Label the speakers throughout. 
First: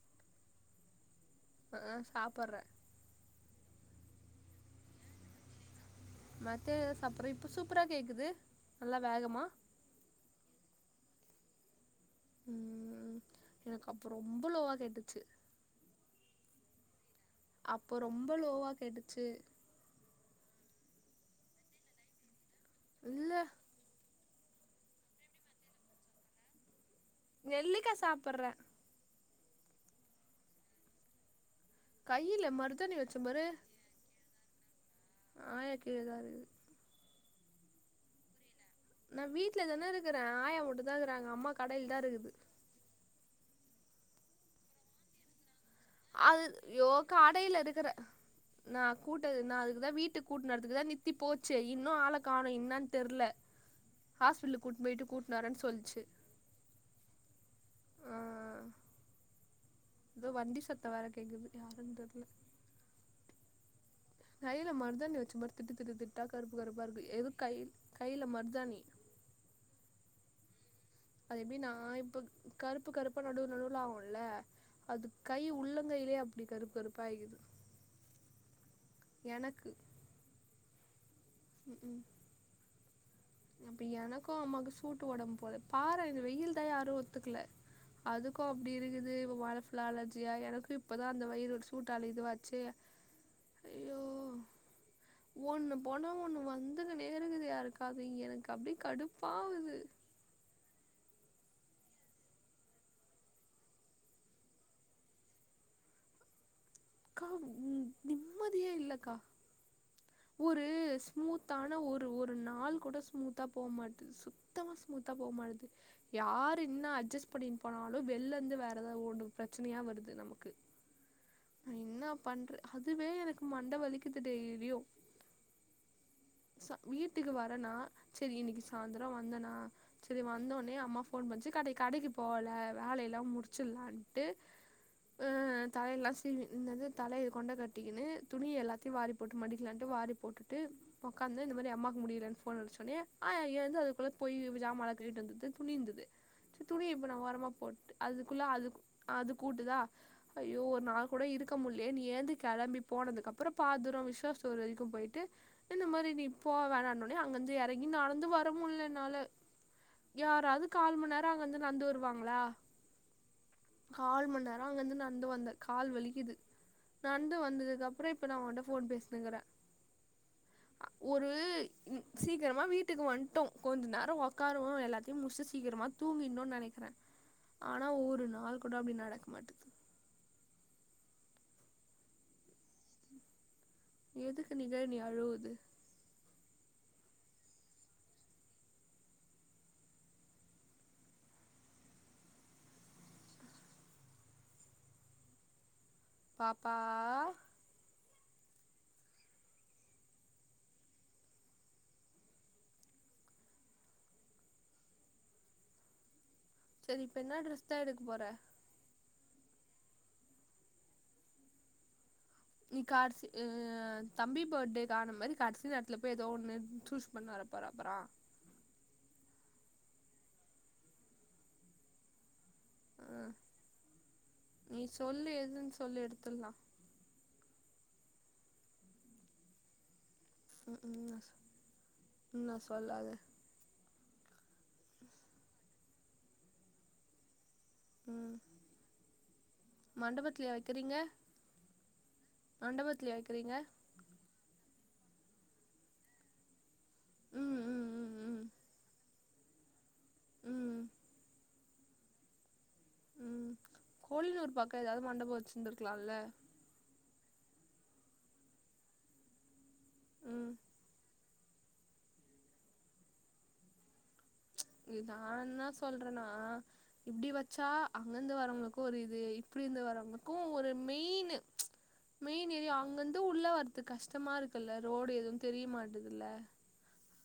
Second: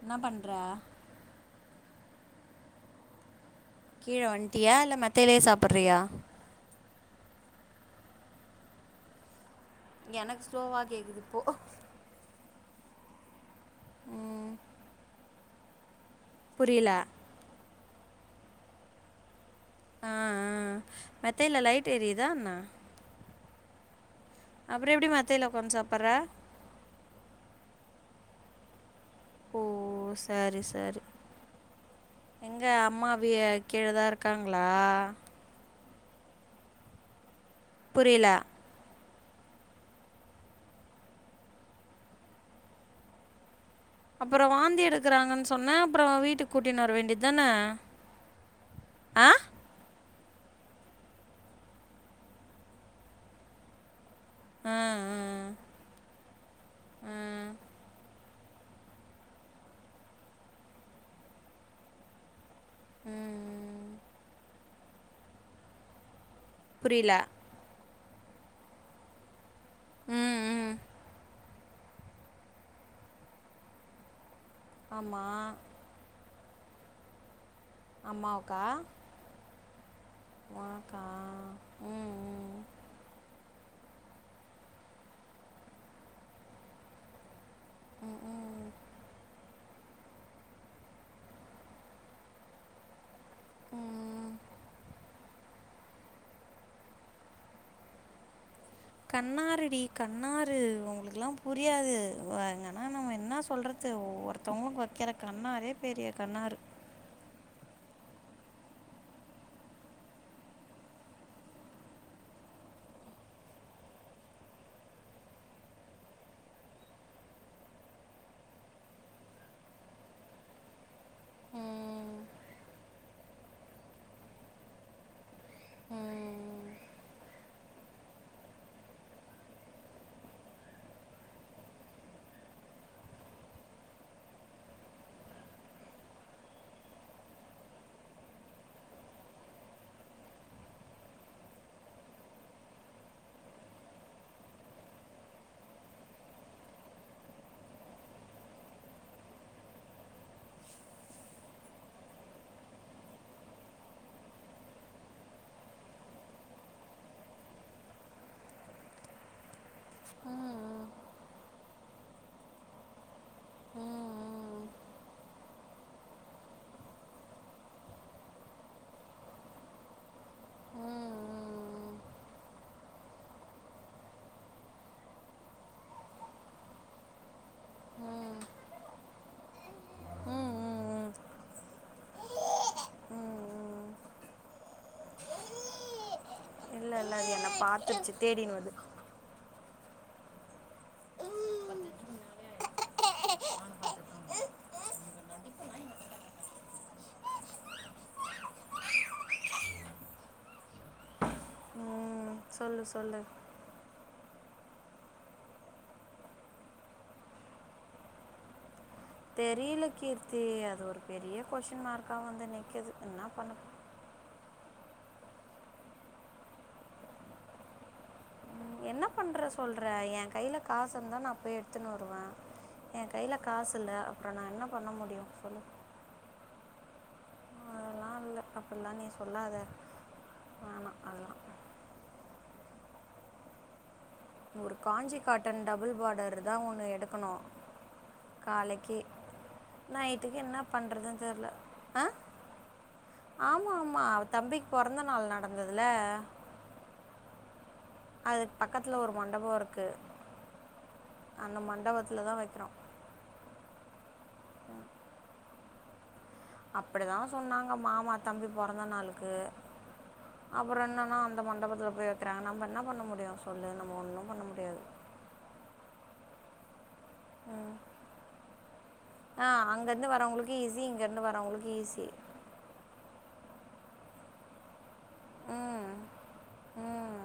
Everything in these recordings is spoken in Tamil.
Speaker 1: என்னா பண்ற
Speaker 2: உம் சாப்புட்றே
Speaker 1: கீழ வண்ட்டியா இல்ல மேத்தைலே சாப்புட்றியா
Speaker 2: மேத்தைலதா சாப்புட்றே இப்போ சூப்பரா கேக்குது நல்லா வேகமா
Speaker 1: எனக்கு ஸ்லோவா கேக்குது இப்போ
Speaker 2: ம் எனக்கு அப்பொ ரொம்ப
Speaker 1: ம்
Speaker 2: லோவா கேட்டுச்சு
Speaker 1: புரியலே
Speaker 2: அப்பொ ரொம்ப லோவா கேட்டுச்சூ
Speaker 1: ஆ ஆ மேத்தைல லைட் எரியுதா என்ன
Speaker 2: இல்ல
Speaker 1: அப்றோ எப்டி மெத்தைல ஒக்காந்து சாப்புற
Speaker 2: நெல்லிக்கா சாப்புறே
Speaker 1: ஓ செரி செரி
Speaker 2: கையில
Speaker 1: எங்க
Speaker 2: மருதாணி
Speaker 1: அம்மா
Speaker 2: வச்ச
Speaker 1: வி
Speaker 2: பாரு
Speaker 1: கீழ தா இருக்காங்ளா
Speaker 2: ஆயா கீழ தா இருக்குது
Speaker 1: புரில
Speaker 2: நா வீட்லதானே இருக்குறே ஆயா மட்டு தாக்குறாங்க அம்மா கடைல் தாருக்குது
Speaker 1: அப்றோ வாந்தி எடுக்குறாங்கன் சொன்ன
Speaker 2: அது யோ கடைல இருக்குற நா
Speaker 1: ஆ
Speaker 2: கூட்டது நா அதுக்கு தா வீ ட்டு கூட்னு வரதுக்கு தா நித்தி போச்சு இன்னு ஆள காணோ என்னன் தெர்ல ஹாஸ்பிட்லு
Speaker 1: ஆ
Speaker 2: கூட்ன் போய்ட்டு கூட்னு வரேன்
Speaker 1: ஆ
Speaker 2: சொல்ச்சு
Speaker 1: ஆ
Speaker 2: எதோ வண்டி சத்தோ வேற கேக்குது யாருன் தெர்ல
Speaker 1: ம் ம்
Speaker 2: கைல மருதாணி வச்சு படுத்துட்டு திட்டு திட்டா கருப்பு கருப்பாருக்கு
Speaker 1: புரியல
Speaker 2: எதுக்கு கை கைல மர்தாணி
Speaker 1: ம் ம்
Speaker 2: அது எப்டின்னா இப்ப கருப்பு கருப்பா நடு நடுவுல ஆவுல அது கை
Speaker 1: ஆமாம்
Speaker 2: உள்ள ங்கைலே அப்டி கருப் கருப்பாயிக்குது
Speaker 1: அம்மாவுக்கா
Speaker 2: எனக்கு
Speaker 1: ஒனக்கா ம் ம்
Speaker 2: அப்ப எனக்கு அம்மாக்கு சூட்டு ஒடம் போல பாரே இது வெயில் தா யாரு ஒத்துக்ல
Speaker 1: ம்
Speaker 2: அதுக்கு
Speaker 1: ம்
Speaker 2: அப்டி இருக்குது இப்ப ஒட ஃபுல்லா அலர்ஜியா எனக்கு இப்பதா அந்த வயிறு ஒரு சூட்டால இதுவாச்சு ஐயோ
Speaker 1: ம்
Speaker 2: ஒண்ணு போனா ஒண்ணு வந்துங்குன்னே இருக்குது யாருக்கா து எனக்கு அப்டி கடுப்
Speaker 1: கண்ணாருடி க ரு உங்ளுக்கல்லா புரியாது வா இங்கன்னா நம்ம என்னா சொல்றது ஒவ்வொருத்தோங்ளுக்கு வக்கிற கண்ணாரே பெரிய கண்ணாரு
Speaker 2: கா நிம்மதியே இல்லக்கா ஒரு ஸ்மூத்தான ஒரு ஒரு நாள் கூட ஸ்மூத்தா போமாட்டுது சு த்தமா ஸ்மூத்தா போமாட்டுது யாரு இன்னா அட்ஜஸ்ட் பண்ணிட் போனாலு வெள்லந்து வேறு எதாவ்து ஓடு பிரச்சனயா வருது நமக்கு நா இன்னா
Speaker 1: ம்
Speaker 2: பண்ற அதுவே எனக்கு மண்ட வலிக்குது டெய்லியு
Speaker 1: ம்
Speaker 2: ச வீட்டுக்கு வரனா செரி இன்னக்கி சாய்ந்தரோ வந்தனா செரி வந்தோன்னே அம்மா ஃபோன் பண்ச்சு கடை கடைக்கு போல வேலயெல்லா முடிச்சிட்லான்ட்டு ஆ தலையெல்லா சீவி இன்னது தலைய கொண்ட கட்டிக்கினு துணி எல்லாத்தையு வாரி போட்டு மடிக்லான் ட்டு வாரி போட்டுட்டு ஒக்காந்து இந்த மாரி அம்மாக்கு முடிலன் ஃபோன் அடிச்சோனே ஆயா எழுந்து அதுக்குள்ள போய் ஜாமாலா கழுவிட்டு வந்துது துணி இந்துது சே துணி இப்ப நா ஓரமா போட்டு அதுக்குள்ள அதுக் அது கூட்டுதா அய்யோ ஒர் நாள் கூட இருக்க முட்லயேன் ஏந்து கெளம்பி போனதுக்கப்றோ பாதூரோ விசாஸ் கூல் வரைக்கும் போய்ட்டு இந்த மாரி நீ போ வேணான்னோனே அங்கந்து எறங்கி நடந்து வர முல்ல என்னால
Speaker 1: ம்
Speaker 2: யாராவ்து
Speaker 1: ம்
Speaker 2: கால் மண்நேரோ அங்கந்து நந்து வருவாங்ளா கால் மண் நே ரோ அங்கந்து நந்து வந்தே கால் வலிக்கிது நந்து வந்ததுக்கப்றோ இப்ப நா ஓன்ட்ட ஃபோன் பே ங்கறா ஆ ஒரு சீக்கிரமா வீட்டுக்கு வந்துட்டோ கொஞ்ச நேரோ உக்காருவோ எல்லாத்தையு முடிச்சு சீக்கிரமா தூங்கிண்னு நெனைக்கிற ஆனா ஒரு நாள் கூட அப்டி நடக்க மாட்டித்
Speaker 1: ம் ம் ம் ம் ம்
Speaker 2: எதுக்கு நிவேனி அழுவுது
Speaker 1: இல்ல இல்ல அது என்ன பாத்துருச்சி தேடினுவருது
Speaker 2: பாப்பா ஆ
Speaker 1: ம் சொல்லு சொல்லு
Speaker 2: செரி இப்ப என்ன டிரெஸ்தா எடுக்க போற
Speaker 1: தெரியல கீர்த்தி அது ஒரு பெரிய கொஸ்டின் மார்க்கா வந்து நிக்
Speaker 2: [unintelligible] தம்பி பர்த்டேகு ஆன மாரி கடைசி நேரத்துல போய் ஏதோ ஒண்ணு சூஸ் பண்ணாரு வர போற அப்பறோ
Speaker 1: ம், என்ன பண்ற சொல்ற ஏ கையில காசு இருந்தா நா போய் எடுத்துன்னு வருவே ஏ
Speaker 2: ஆ
Speaker 1: கையில காசு இல்ல அப்றோ நா என்ன
Speaker 2: நீ
Speaker 1: பண்ண முடியு சொல்லு
Speaker 2: எதுன்னு சொல்லி எடுத்தறலா
Speaker 1: அப்பில்லா நீ சொல்லாத
Speaker 2: ம்
Speaker 1: வேணாம்
Speaker 2: ம்
Speaker 1: அதெல்லாம்
Speaker 2: ம் என்ன சொல்லாத
Speaker 1: ஒரு காஞ்சி காட்டன் டபுள் பார்டர் தா ஒண்ணு எடுக்கணு
Speaker 2: ம்
Speaker 1: காலிக்கி நைட்டுக்கு
Speaker 2: மண்டபத்துலயா
Speaker 1: என்ன
Speaker 2: வைக்கிறீங்க
Speaker 1: பண்றதுன்னு தெர்ல அ
Speaker 2: மண்டபத்துலயா வைக்கிறீங்க
Speaker 1: ஆமா ஆமா அவ தம்பிக்கு பொறந்த நாள் நடந்ததுல
Speaker 2: ம் ம் ம் ம்
Speaker 1: அதுக்கு பக்கத்துல ஒரு மண்டபோ இருக்கு
Speaker 2: ம்
Speaker 1: அந்த மண்டபத்தில தா வைக்கிறோ
Speaker 2: ம் கோழினூர் பக்க எதாவது மண்டபோ வெச்சிருந்திருக்கலால்ல
Speaker 1: அப்பிடிதா சொன்னாங்க மாமா தம்பி பொறந்த நாளுக்கு
Speaker 2: ம்
Speaker 1: அப்பறோ என்னன்னா அந்த மண்டபத்துல போய் வெக்கிறாங் நம்ம என்னா பண்ண முடியு சொல்லு நம்ம ஒண்ணு பண்ண முடி
Speaker 2: [unintelligible] நா என்ன சொல்றேனா இப்டி வெச்சா அங்க இருந்து வரவங்களுக்கு ஒரு இது
Speaker 1: ஆ
Speaker 2: இப்டி இருந்து வரவங்களுக்கு ஒரு மெயின்னு
Speaker 1: ஈசி
Speaker 2: மெயின் ஏரியா அங்க இருந்து உள்ள வரறதுக் கஷ்டமா இருக்குல்ல ரோடு எதுவு தெரிய
Speaker 1: ம்
Speaker 2: மாட்டிதில்ல
Speaker 1: ம்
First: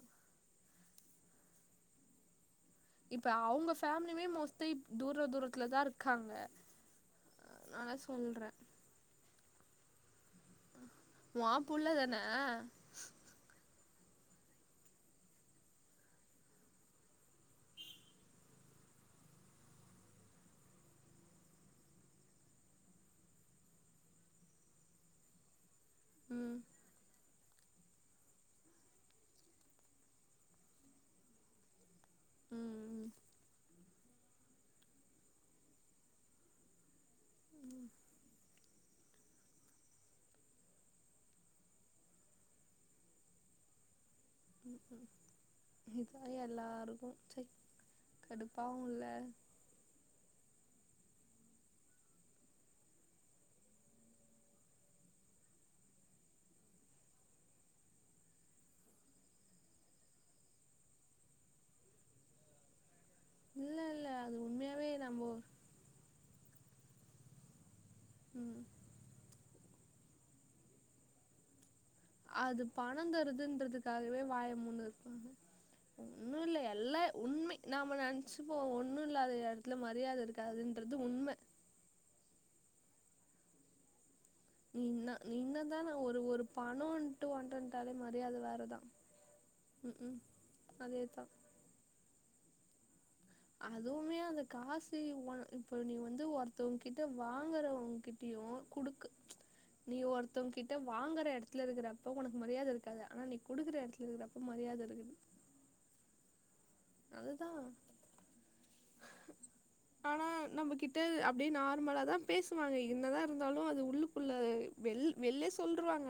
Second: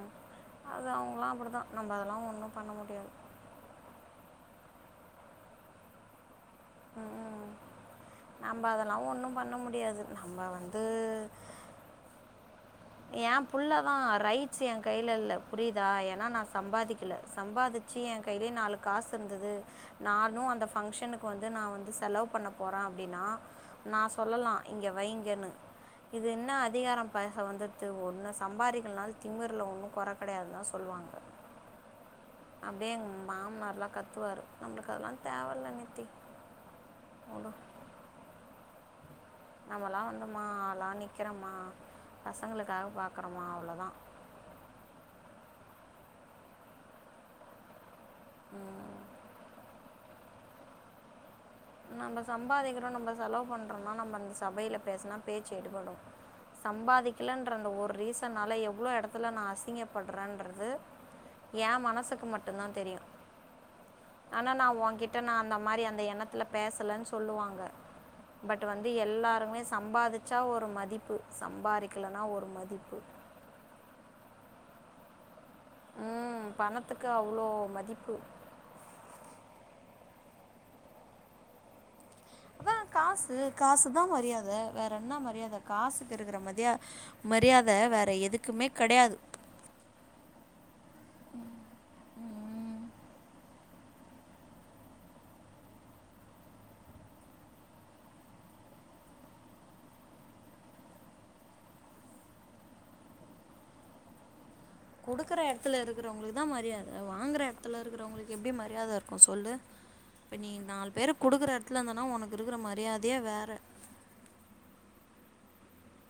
Speaker 1: அது அவுங்களா அப்பிடிதா நம்ம அதுல்லா ஒண்ணு பண்ண முடியாது
Speaker 2: இப்ப அவங்க ஃபேமிலியுமே மோஸ்ட்டா தூர தூரத்துலதா இருக்காங்க
Speaker 1: ம்
Speaker 2: அதனால சொல்ற
Speaker 1: அதெல்லா ஒன்னு பண்ண முடியாது நம்ம வந்து
Speaker 2: [unintelligible] புள்ளதானே
Speaker 1: ஏ புள்ளதா ரைட்ஸ் ஏ கையில இல்ல புரியுதா ஏன்னா நா சம்பாதிக்கல சம்பாதிச் ச்சி ஏ கையிலி நாலு காசு இருந்தது நானு அந்த பங்க்ஷனுக்கு வந்து நா வந்து செலவு பண்ண போறே அப்டின்னா நா சொல்லலா இங்க வைங்கன்னு இது என்ன
Speaker 2: ம்
Speaker 1: அதிகார பேச வந்தது ஒன்னு சம்பாதிக்கலானாலு திமிர்ல ஒன்னு கொற கெடையாது தா சொல்லுவாங்க
Speaker 2: ம்
Speaker 1: அப்டியே
Speaker 2: ம்
Speaker 1: எங்க மாமனார்லா கத்துவாரு நம்மளுக்கு அதெல்லா தேவ இல்ல நித்தி விடு நம்மலா வந்துமா ஆளா நிக்கிறமா பசங்களுக்காக பாக்குறமா அவ்ளோதா
Speaker 2: ம் இத எல்லாருக்கும் சை கடுப்பாவும் இல்ல
Speaker 1: நம்ம சம்பாதிக்கிறோம் நம்ம செலவு பண்ணுறோம்னா நம்ம அந்த சபையில பேசனா பேச்சி எடுபடும் சம்பாதிக்கலன்ற அந்த ஒரு ரீசனால எவ்ளோ எடத்துல நா அசிங்கப்பட்றேன்றது ஏம் மனசுக்கு மட்டுந்தா தெரியும்
Speaker 2: இல்ல இல்ல அது
Speaker 1: ஆனா நா
Speaker 2: உண்மையாவே
Speaker 1: உன்கிட்ட
Speaker 2: நம்போ
Speaker 1: நா அந்த மாறி அந்த எண்ணத்துல பேசலன்னு சொல்லுவாங்க
Speaker 2: ம்
Speaker 1: பட் வந்து எல்லாருமே சம்பாதிச்சா ஒரு மதிப்பு சம்பாரிக்
Speaker 2: அது பணம் தருதுன்றதுக்காகவே வாய முடினு இருப்பாங்க ஒன்னும்
Speaker 1: ம்
Speaker 2: இல்ல எல்லா
Speaker 1: பணத்துக்கு அவ்வளோ
Speaker 2: உம்மை நாம
Speaker 1: மதிப்பு
Speaker 2: நெனச்சு இப்போ ஒண்ணும் இல்லாத இடத்துல மரியாத இருக்காதுன்றது உண்ம
Speaker 1: அதா காசு காசுதா மரியாத வேற
Speaker 2: நீ
Speaker 1: வேற என்ன
Speaker 2: நீ
Speaker 1: மரியாத
Speaker 2: என்னதான
Speaker 1: காசுக்கு
Speaker 2: ஒரு
Speaker 1: இருக்கிற
Speaker 2: ஒரு
Speaker 1: மரியா
Speaker 2: பணோன்ட்டு ஒன்ட்டு
Speaker 1: மரியாத
Speaker 2: வன்ட்டாலே
Speaker 1: வேற
Speaker 2: மரியாத
Speaker 1: எதுக்குமே
Speaker 2: வேறதான்
Speaker 1: கிடையாது
Speaker 2: ம் ம் அதேதா அதுவுமே அந்த காசு இப்ப நீ வந்து ஒருத்தவங்க கிட்ட வாங்கறவங்க கிட் யோ குடுக்க நீ ஒருத்தவங்க கிட்ட வாங்கற எடத்துல இருக்கிறப்ப உனக்கு மரியாத இருக்காது ஆனா நீ குடுக்குற எடத்துல இருக்கிறப்ப மரியாத இருக்கு
Speaker 1: குடுக்கற எடத்துல இருகறவங்களுக்கு தா மரியாத வாங்ற
Speaker 2: அதுதா
Speaker 1: எடதுல இருகறவங்களுக்கு எப்டி மரியாத இருக்கும் சொல்லு
Speaker 2: ஆனா
Speaker 1: இப்ப நீ நாலு
Speaker 2: நம்மகிட்ட
Speaker 1: பேரு
Speaker 2: அப்படியே
Speaker 1: குடுக்குற எடத்துல இருந்தனா
Speaker 2: நார்மலாதா
Speaker 1: உனக்கு இருக்கிற
Speaker 2: பேசுவாங்க
Speaker 1: மரியாதையே
Speaker 2: என்னதா
Speaker 1: வேற
Speaker 2: இருந்தாலு அது உள்ளுக் உள்ள வெள் வெள்ளே சொல்ருவாங்க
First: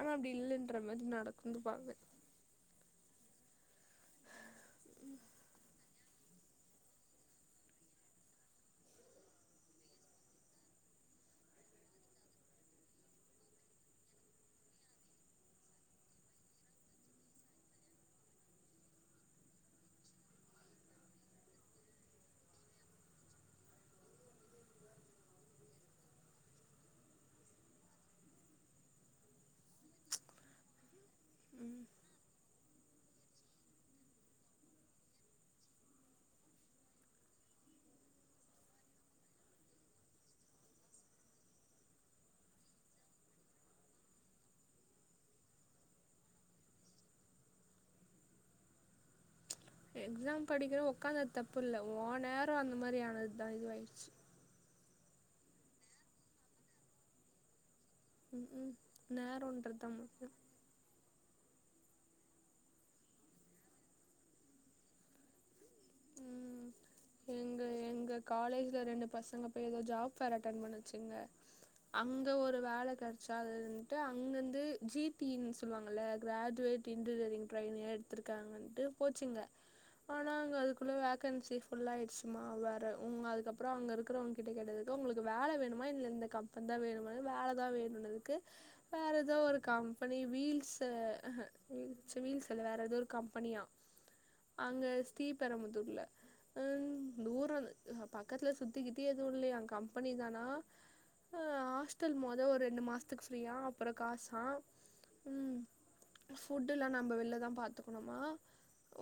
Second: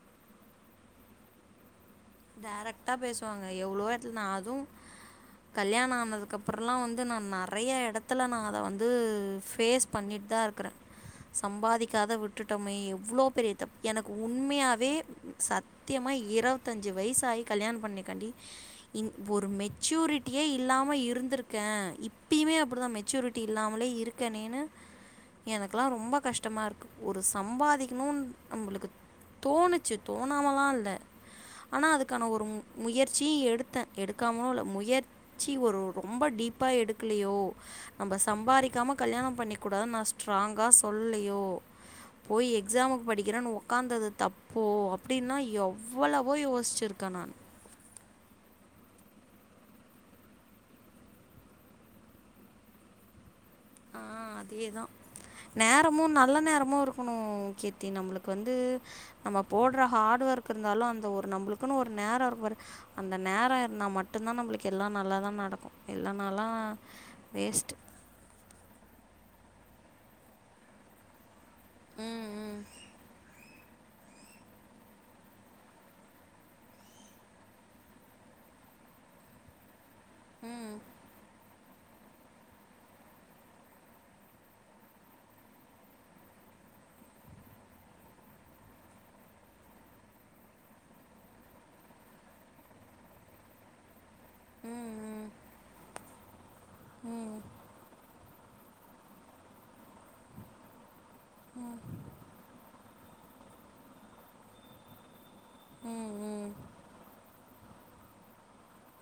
Speaker 2: ஆனா அப்டி இல்லன்ற மாறி நடந்துபாங்க
Speaker 1: டைரக்டா பேசுவாங்க எவ்ளோ இடத்துல நான் அதும் கல்யாண ஆனதுக் அப்புறம்ல்லா வந்து நான் நெறய எடத்துல நான் அத வந்து ஃபேஸ் பண்ணிட்டுதா இருக்குறேன் சம்பாதிகாத விட்டுடோமே எவ்ளோ பெரிய தப் எனக்கு உண்மையாவே சத் த்தியமா இரவத்தஞ்சி வயஸ் ஆயி கல்யாணம் பண்ணிகண்டி இ ஒரு மெச்சூரிட்டியே இல்லாம இருந்திருக்கேன் இப்பயுமே அப்படிதா மெச்சூரிட்டி டி இல்லாமலே இருக்கனேனு எனக்கெலாம் ரொம்ப கஷ்டமா இருக்கு ஒரு சம்பாதிகணுன் நம்மளுக்கு தோணுச்சி தோணாமலா இல்ல ஆனா அதுக்கான ஒரு முயற்சியும் எடுத்தேன் எடுக்காமுலும் இல்ல முயர் சி ஒரு ரொம்ப டீப்பா எடுகலியோ நம்ம சம்பாரிகாம கல்யாணம் பண்ணிக் கூடாது நா ஸ்ட்ராங்கா சொல்லலயோ போய் எக்சாமுக்கு படிகறன் ஒகாந்தது தப்போ அப்டின்னா எவ் வ்வளவோ யோசிருக்க நானு
Speaker 2: எக்ஸாம் படிக்கிற உட்காந்தது தப்பு இல்ல ஓன் நேரம் அந்த மாறி ஆனதுதா இதுவாயி
Speaker 1: ஆ அதே தா நேரமும் நல்ல நேரமும் இருக்கணு கீர்த்தி நம்பளுக்
Speaker 2: ம்
Speaker 1: வந்து
Speaker 2: ம்
Speaker 1: நம்ம போடுற ஹார்ட்
Speaker 2: நேரோன்றதுதா
Speaker 1: ஒர்க் இருந்தாலு அந்த ஒரு நம்மளுக்குன்னு ஒரு நேரம் இருக்கு பாரு அந்த நேரம் இருந்தா மட்டுதா நம்மளுக்கு எல்லா நல்லதா நடக்கும் இல்லனாலா
Speaker 2: ம் எங்க
Speaker 1: வேஸ்ட்
Speaker 2: எங்க காலேஜ்ல ரெண்டு பசங்க போய் ஏதோ ஜாப் ஃபேர் அட்டன் பண்ணுச்சுங்க அங்க
Speaker 1: ம்
Speaker 2: ஒரு
Speaker 1: ம்
Speaker 2: வேல கெடச்சா அது ட்டு அங்கந்து ஜி டி ன்னு சொல்லுவாங்ல்ல கிராஜுவேட் இன்டிடியரிங் ட்ரைனியே எடுத்திருகாங்கன்டு போச்சுங்க ஆனா அங்க
Speaker 1: ம்
Speaker 2: அதுக்குள்ள வேகன்சி ஃபுல்லாய்டுச்சுமா வேற உங்க அதுக்கப்புற அங்க இருக்கிறவங்க கிட்ட கேட்டதுக்கு உங்களுக்கு வேல வேணுமா இல்ல இந்த கம் தா வேணுமா வேலதா வேணும்னதுக்கு வேற ஏதோ ஒரு கம்பெனி வீல்ஸ் வீல்ஸ் இல்ல வேற ஏதோ ஒரு கம்பெனியா அங்க
Speaker 1: ம்
Speaker 2: ஸ்ரீபெரமுதூர்ல
Speaker 1: ம்
Speaker 2: பக்கத்துல சுத்திக்கித்தி எதுவு இல்லையா கம்பெனி தானா அ ஹாஸ்டல் மொதொ ஒ ரெண்டு மாச த்துக்கு ஃபிரீயா அப்பறோ காசா ம் ஃபுட்லா நம்ம வெள்லதா பாத்துக் கனுமா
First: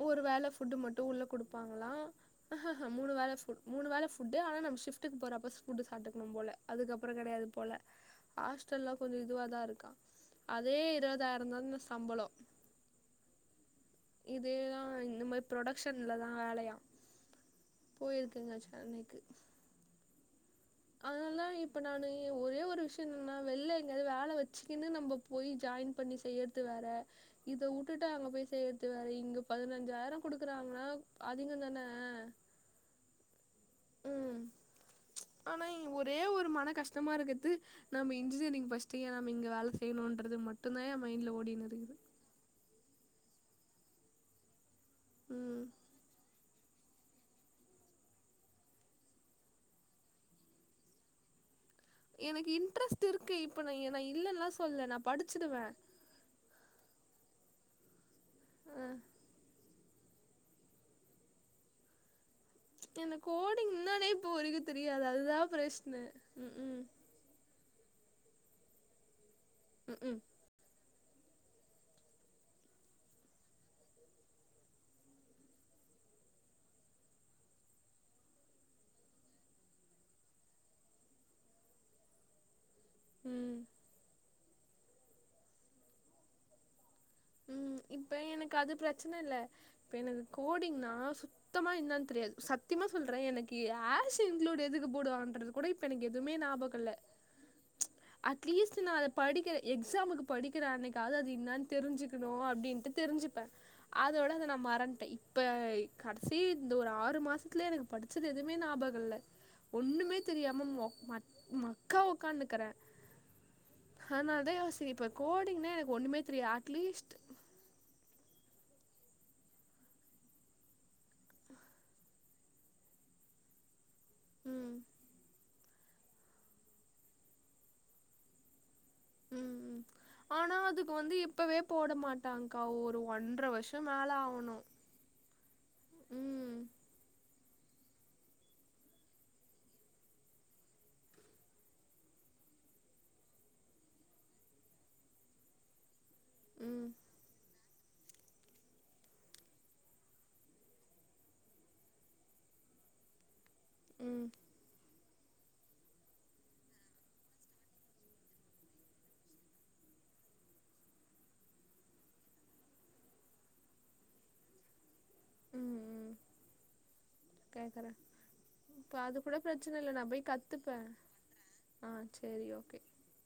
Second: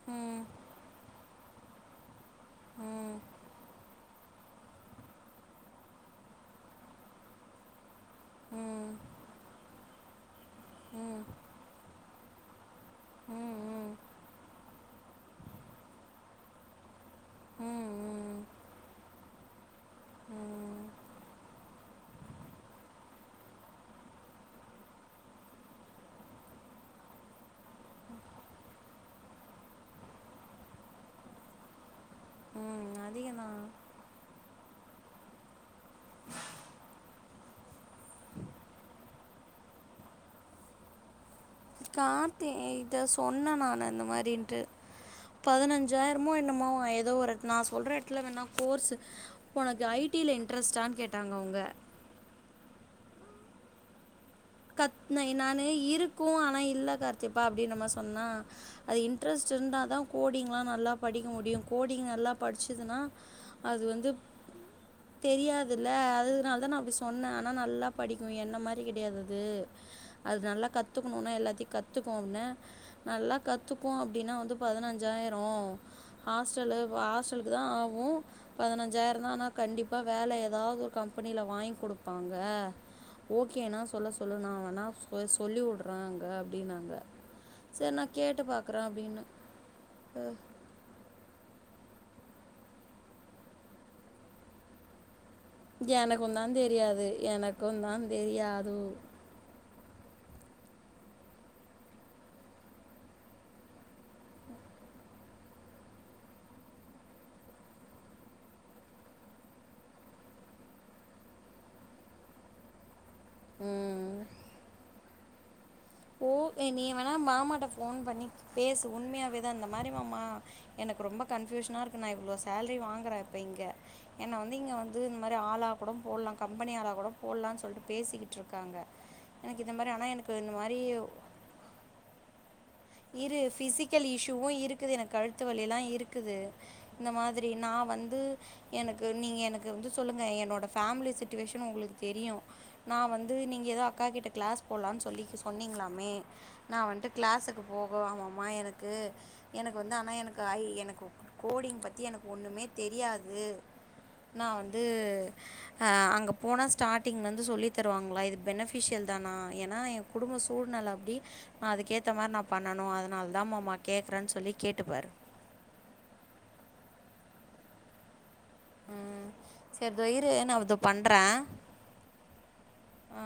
Speaker 2: ஒரு வேள ஃபுட்டு மட்டு உள்ள குடுப்பாங்களா ஹ ஹ ஹ மூணு வேள ஃபுட் மூணு வேள ஃபு ஃபுட்டு ஆனா நம் ஷிஃப்டுக் போறப்ப ஃபுட்டு சாப்ட்டுக்கணு போல அதுக்கப்பறோ கெடையாது போல ஹாஸ்டல்லா கொஞ்சோ இதுவாதா இருக்கா அதே இருவதாய்ரந்தா இந்த சம்பளோ
Speaker 1: ம் ம்
Speaker 2: இது ஆ இந்ந மாரி புரடெக்ஷன்லதா வேலயா
Speaker 1: ம் ம்
Speaker 2: போயிருக்கங்க சென்னைக்கு
Speaker 1: ம்
Speaker 2: அதனால இப்ப நானு ஒரே ஒரு விஷயோ என்னனா வெள்ல எங்காவ்து வேல வெச்சுக்கின்னு நம்ம போய் ஜாயின் பண்ணி செய்யற த்து வேற இத உட்டுட்டு அங்க போய் செய்றது வேற இங்க பதினஞ்சாயிரோ குடுக்குறாங்னா அதிகந்தான
Speaker 1: ம் அதிகந்தா
Speaker 2: ம் ஆனா ஒரே ஒரு மன கஷ்டமா இருக்குது நம்ம இன்ஜினியரிங் பச்ட்டு ஏ நம்ம இங்க வேல செய்ணுன்றது மட்டுந்தா ஏ மைன்ட்ல ஓடினு இருகுது
Speaker 1: கார்த்தி இத சொன்ன நானு இந்த மாரின்ட்டு
Speaker 2: ம்
Speaker 1: பதினஞ்சாயிரமோ என்னமோவா எதோ ஒரு நா சொல்ற எடத்துல வேணா கோர்ஸ்ஸு ஒனக்கு ஐ டி ல இன்ட்ரெஸ்ட்டான் கேட்டாங்க அவ்ங்க
Speaker 2: எனக்கு இன்ட்ரெஸ்ட் இருக்கு இப்ப நா இல் நா இல்லன்லா சொல்லல நா
Speaker 1: கத் னை நானு
Speaker 2: படிச்சிடுவே
Speaker 1: இருக் க்கு ஆனா இல்ல கார்த்திப்பா அப்டின்னு நம்ம சொன்னா
Speaker 2: அ
Speaker 1: அது இன்ட்ரெஸ்ட்டு இருந்தாதா கோடிங்லா நல்லா படிக்க முடியு கோடிங் நல்லா படிச்சதுன்னா
Speaker 2: எனக்கு கோடிங்
Speaker 1: அது
Speaker 2: என்னானே
Speaker 1: வந்து
Speaker 2: இப்போ வரைக்கு தெரியாது அதுதா
Speaker 1: தெரியாதுல்ல
Speaker 2: பிரச்சன ம்
Speaker 1: அதனாலதா நா
Speaker 2: ம்
Speaker 1: அப்டி சொ சொன்னே ஆனா நல்லா படிக்கு என்ன மாரி கெடையாது அது
Speaker 2: ம் ம்
Speaker 1: அது நல்லா கத்துக்கணுனா எல்லாத்தையு கத்துக்கோன்ன நல்லா கத்துக்கு அப்டின்னா வந்து பதினஞ்சாயிரு ஹாஸ்டலு ஹாஸ்டலுக்தா ஆவு பதினஞ்சாயிரோந்தா ஆனா கண்டிப்பா வேல எதாவ்து ஒரு கம்பெனில வாங்கி குடுப்பாங்க
Speaker 2: ம்
Speaker 1: ஓகேனா சொல்ல சொல்லு நா வேணா சொ சொல்லி வுடுறே அங்க அப்டின்னாங்க
Speaker 2: ம் இப்ப எனக்கு அது பிரச்சன இல்ல இப்ப எனக்கு கோடிங்னா சுத்தமா என்னான்னு தெரியாது சத்தியமா சொல்ற எனக்கு ஹேர் சிங் குலோடு எதுக்கு போடுவான்றது கூட இப்ப
Speaker 1: அஹ்
Speaker 2: எனக் எதுவுமே
Speaker 1: எனக்கும் தான்
Speaker 2: நாபகொ இல்ல
Speaker 1: தெரியாது எனக்கும் தான் தெரியாது
Speaker 2: அட்லீஸ்ட் நா அதப் படிக்கிற எக்ஸாமுக்கு படிக்கிற அன்னைக்காது அது என்னான் தெரிஞ்சுக்கணு அப்டின்ட்டு தெரிஞ்சுப்ப அதோட அத நா மறன்ட்ட இப்ப கடைசி இந்த ஒரு ஆறு மாசத்துலே எனக் படுச் ச்சது எதுவுமே நாபகொல்ல ஒன்னுமே தெரியாம மொக் மக் மக்கா உக்கானுக்குற
Speaker 1: ம்
Speaker 2: அதனாலதா யோசிக்கி இப்ப கோடிங்னா எனக்
Speaker 1: ஓ எ நீ வேணா மாமாட்ட ஃபோன் பண்ணி பேசு உண்மையாவேதா இந்த மாரி மாமா எனக்கு ரொம்ப கன்ஃபியூஷனா இருக்கு நா இவ்ளோ சேல்ரி வாங்ற இப்ப இங்க என்ன வந்து இங்க
Speaker 2: ம்
Speaker 1: வந்து இந் மாரி ஆளா கூட போலா கம்பெனி ஆளா கூட போலான்னு சொல்ட்டு பேசிக்கிட்டு இருக்காங்க எனக்கு இந்த மரி ஆனா எனக்கு இந்த மாரி
Speaker 2: இது வந்து இப்பவே போட மாட்டாங்கா ஒரு
Speaker 1: இரு
Speaker 2: ஒன்ற வருஷம்
Speaker 1: ஃபிசிக்கல்
Speaker 2: மேல
Speaker 1: இஷ்யூவும்
Speaker 2: ஆவணும்
Speaker 1: இருக்குது எனக்கு கழுத்து வலில்லா இருக்குது இந்த மாதிரி நான் வந்து எனக்கு நீங்க எனக்கு வந்து சொல்லுங்க என்னோட ஃபேமிலி சுட்டுவேஷன் ஒங்களுக்கு தெரியும் நான் வந்து நீங்க ஏதோ அக்கா கிட்ட க்ளாஸ் போலானு சொல்லி சொன்னீங்களாமே நான்
Speaker 2: ம்
Speaker 1: வந்ட்டு க்ளாஸ் ஓ ஆமமா எனக்கு எனக்கு வந்து ஆனா எனக்கு ஐ எனக் கோடிங் பத்தி எனக் ஒண்ணுமே தெரியாது
Speaker 2: ம்
Speaker 1: நா வந்து ஆ அங்க போனா ஸ்டார்டிங்ல இருந்து சொல்லி தருவாங்களா இது பெனிபிஷியல் தானா ஏன்னா குடும்ப சூழ்நல அப்டி நா அதுக்கேத்த மாரி நா பண்ணணு அதனாலதா மாமா கேக்றே சொல்லி கேட்டுப்பாரு
Speaker 2: ம் ம் ம் கேக்கல இப்போ அது
Speaker 1: ம்
Speaker 2: கூட பிரச்சனை இல்ல
Speaker 1: சரி இதோ
Speaker 2: நான் போய்
Speaker 1: இரு நான் இதோ
Speaker 2: கத்துப்பேன் ஆ செரி ஓகே
Speaker 1: ஆ